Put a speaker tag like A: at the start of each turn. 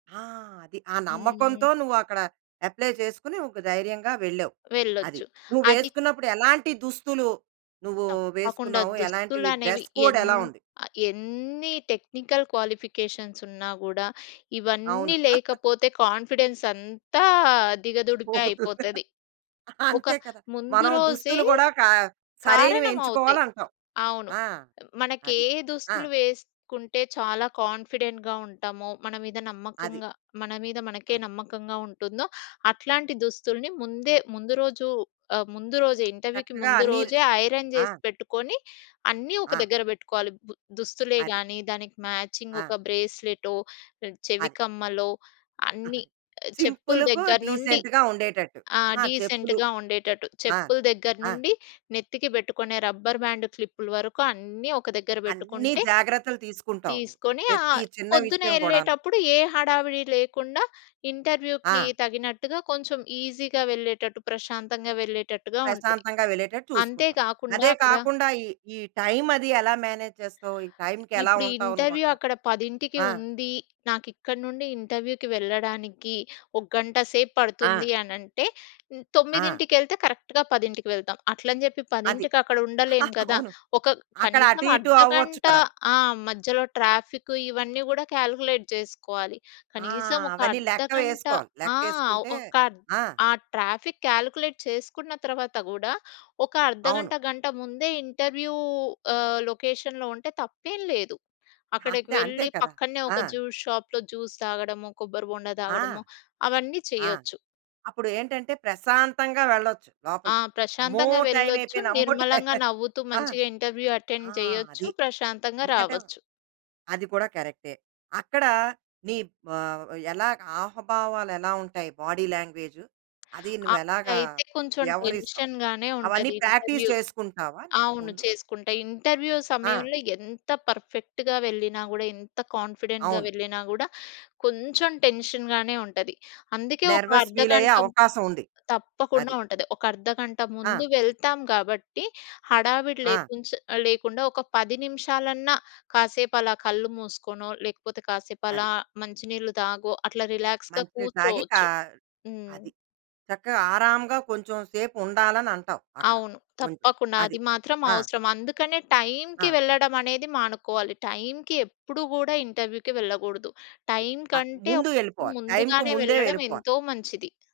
A: ఆ! అది. ఆ
B: హ్మ్.
A: నమ్మకంతో నువ్వక్కడ అప్లై చేసుకొని, ఒక ధైర్యంగా వెళ్ళావు. అది.
B: వెళ్ళొచ్చు అది
A: నువ్వేసుకున్నప్పుడు ఎలాంటి దుస్తులు నువ్వు
B: తప్పకుండా.
A: వేసుకున్నావు? ఎలాంటివి
B: దుస్తులనేవి
A: డ్రెస్ కోడ్
B: ఎన్
A: ఎలా ఉంది?
B: ఆహ్, ఎన్ని టెక్నికల్ క్వాలిఫికేషన్స్ ఉన్నా గూడా,
A: అవును.
B: ఇవన్నీ లేకపోతే కాన్ఫిడెన్స్ అంతా దిగదుడిపే
A: పోతుంది.
B: అయిపోతది. ఒక
A: అంతే కదా!
B: ముందు
A: మనం
B: రోజే
A: దుస్తులు కూడా ఒకా
B: కారణమవుతాయి.
A: సరైనవెంచుకోవాలి అంటావు.
B: అవును.
A: ఆ!
B: మనకి
A: అది.
B: ఏ
A: ఆ!
B: దుస్తులు వేసుకుంటే, చాలా కాన్ఫిడెంట్‌గా ఉంటామో మన మీద
A: అది.
B: నమ్మకంగా మన మీద మనకే
A: అది.
B: నమ్మకంగా ఉంటుందో, అట్లాంటి దుస్తుల్ని ముందే ముందు రోజు ఆహ్, ముందు రోజే ఇంటర్వ్యూకి
A: చక్కగా
B: ముందు
A: అన్నీ ర్
B: రోజే ఐరన్
A: ఆ!
B: జేసి పెట్టుకొని, అన్నీ ఒక
A: ఆ!
B: దగ్గర పెట్టుకోవాలి. ఉ దుస్తులే
A: అది.
B: గానీ, దానికి మ్యాచింగ్
A: ఆ!
B: ఒక బ్రేస్లెటో, చెవి
A: అది.
B: కమ్మలో అన్నీ
A: అది.
B: చెప్పుల
A: సింపుల్‌గా
B: దగ్గర నుండి
A: డీసెంట్‌గా ఉండేటట్టు.
B: ఆ!
A: ఆహా! చెప్పులు.
B: డీసెంట్‌గా ఉండేటట్టు.
A: ఆ!
B: చెప్పుల దగ్గర
A: ఆ!
B: నుండి నెత్తికి పెట్టుకునే రబ్బర్ బ్యాండు, క్లిప్పులు వరకు అన్నీ ఒక దగ్గర
A: అన్నీ
B: పెట్టుకుంటే,
A: జాగ్రత్తలు తీసుకుంటావు నువ్వు.
B: తీసుకొని
A: ప్రతి
B: ఆహ్,
A: చిన్న
B: పొద్దున్న
A: విషయం కూడాను.
B: ఎళ్ళేటప్పుడు ఏ హడావిడి లేకుండా ఇంటర్వ్యూకి
A: ఆ!
B: తగినట్టుగా కొంచెం ఈజీగా వెళ్ళేటట్టు ప్రశాంతంగా వెళ్ళేటట్టుగా ఉంటది.
A: ప్రశాంతంగా వెళ్ళేటట్టు చూసుకుంటావు.
B: అంతేకాకుండా
A: అదే
B: అక్కడ
A: కాకుండా, ఈ ఈ టైం అది ఎలా మేనేజ్ చేస్తావు? ఈ టైంకేలా
B: ఇప్పుడు
A: ఉంటావు
B: ఇంటర్వ్యూ
A: నువ్వక్కడ?
B: అక్కడ 10:00కి
A: ఆ!
B: ఉంది. నాకిక్కడి నుండి ఇంటర్వ్యూకి వెళ్ళడానికి ఒక గంట సేపు
A: ఆ!
B: పడుతుంది అనంటే,
A: ఆ!
B: తొమ్మిదింటికెళ్తే కరెక్ట్‌గా 10:00కి వెళ్తాం. అట్లని చెప్పి
A: అది.
B: 10:00కి అక్కడ ఉండలేం కదా!
A: అవును.
B: ఒక
A: అక్కడ
B: కనీసం
A: అటు, ఇటు అవ్వచ్చు
B: అర్ధగంట
A: కదా!
B: ఆ! మధ్యలో ట్రాఫికు ఇవన్నీ కూడా కాలిక్యులేట్ జేసుకోవాలి.
A: ఆ!
B: కనీసం ఒక
A: అవన్నీ
B: అర్ధగంట
A: లెక్కలేసుకోవాలి.
B: ఆ!
A: లెక్కేసుకుంటే
B: ఒక
A: ఆ!
B: ఆ ట్రాఫిక్ కాలిక్యులేట్ చేసుకున్న తర్వాత గూడా, ఒక
A: అవును.
B: అర్ధగంట గంట ముందే ఇంటర్వ్యూ ఆహ్, లొకేషన్‌లో ఉంటే తప్పేం లేదు. అక్కడికి
A: అంతే. అంతే
B: వెళ్ళి
A: కదా!
B: పక్కనే
A: ఆ!
B: ఒక జ్యూస్ షాప్‌లో జ్యూస్ తాగడము. కొబ్బరిబొండ
A: ఆ!
B: తాగడము అవన్నీ
A: ఆ!
B: చేయొచ్చు.
A: అప్పుడేంటంటే, ప్రశాంతంగా వెళ్ళొచ్చు
B: ఆ!
A: లోపలికి. అమ్మో!
B: ప్రశాంతంగా
A: టైమ్
B: వెళ్ళొచ్చు.
A: అయిపోయింది. అమ్మో! టైమ్
B: నిర్మలంగా నవ్వుతూ
A: ఆ!
B: మంచిగా ఇంటర్వ్యూ
A: ఆ!
B: అటెండ్ చేయొచ్చు.
A: అది.
B: ప్రశాంతంగా
A: ఎందుకంటే
B: రావొచ్చు.
A: అది కూడా కరెక్టే. అక్కడ నీ బా ఎలా ఆహభావాలు ఎలా ఉంటాయి. బాడీ లాంగ్వేజు, అది నువ్వు ఎలాగా
B: అప్పుడైతే కొంచెం
A: వ్యవహరిస్తావు?
B: టెన్షన్‌గానే
A: అవన్నీ
B: ఉంటది
A: ప్రాక్టీస్
B: ఇంటర్వ్యూ.
A: చేసుకుంటావా, నువ్వు
B: అవును
A: ముందు?
B: చేసుకుంటే. ఇంటర్వ్యూ
A: ఆ!
B: సమయంలో ఎంత పర్ఫెక్ట్‌గా వెళ్ళినా గూడా, ఎంత కాన్ఫిడెంట్‌గా
A: అవును.
B: వెళ్ళినా గూడా, కొంచెం టెన్షన్‌గానే ఉంటది. అందుకే ఒక
A: నెర్వస్ ఫీల్ అయ్యే
B: అర్ధగంట
A: అవకాశం ఉంది.
B: తప్పకుండా
A: అది.
B: ఉంటది. ఒక అర్ధగంట
A: ఆ!
B: ముందు వెళ్తాం కాబట్టి, హడావిడి
A: ఆ!
B: లేకుంచే లేకుండా ఒక 10 నిమిషాలన్నా కాసేపు అలా కళ్ళు మూసుకోనో, లేకపోతే కాసేపు
A: అది.
B: అలా మంచి నీళ్ళు తాగో అట్లా రిలాక్స్‌గా
A: మంచి నీళ్ళు తాగి, కా
B: కూర్చోవచ్చు. హ్మ్.
A: అది. చక్కగా ఆరాంగా కొంచెం సేపు ఉండాలని అంటావు అక్కడ
B: అవును.
A: కొంచెం.
B: తప్పకుండా.
A: అది.
B: అది మాత్రం
A: ఆ!
B: అవసరం. అందుకనే టై‌మ్‌కి
A: ఆ!
B: వెళ్ళడం అనేది మానుకోవాలి. టై‌మ్‌కి ఎప్పుడు కూడా ఇంటర్వ్యూకి వెళ్ళకూడదు. టై‌మ్‌కి
A: ఆద్
B: కంటే
A: ముందు వెళ్ళిపోవాలి. టైమ్‌కి
B: ముందుగానే
A: ముందే
B: వెళ్ళడం
A: వెళ్ళిపోవాలి.
B: ఎంతో మంచిది.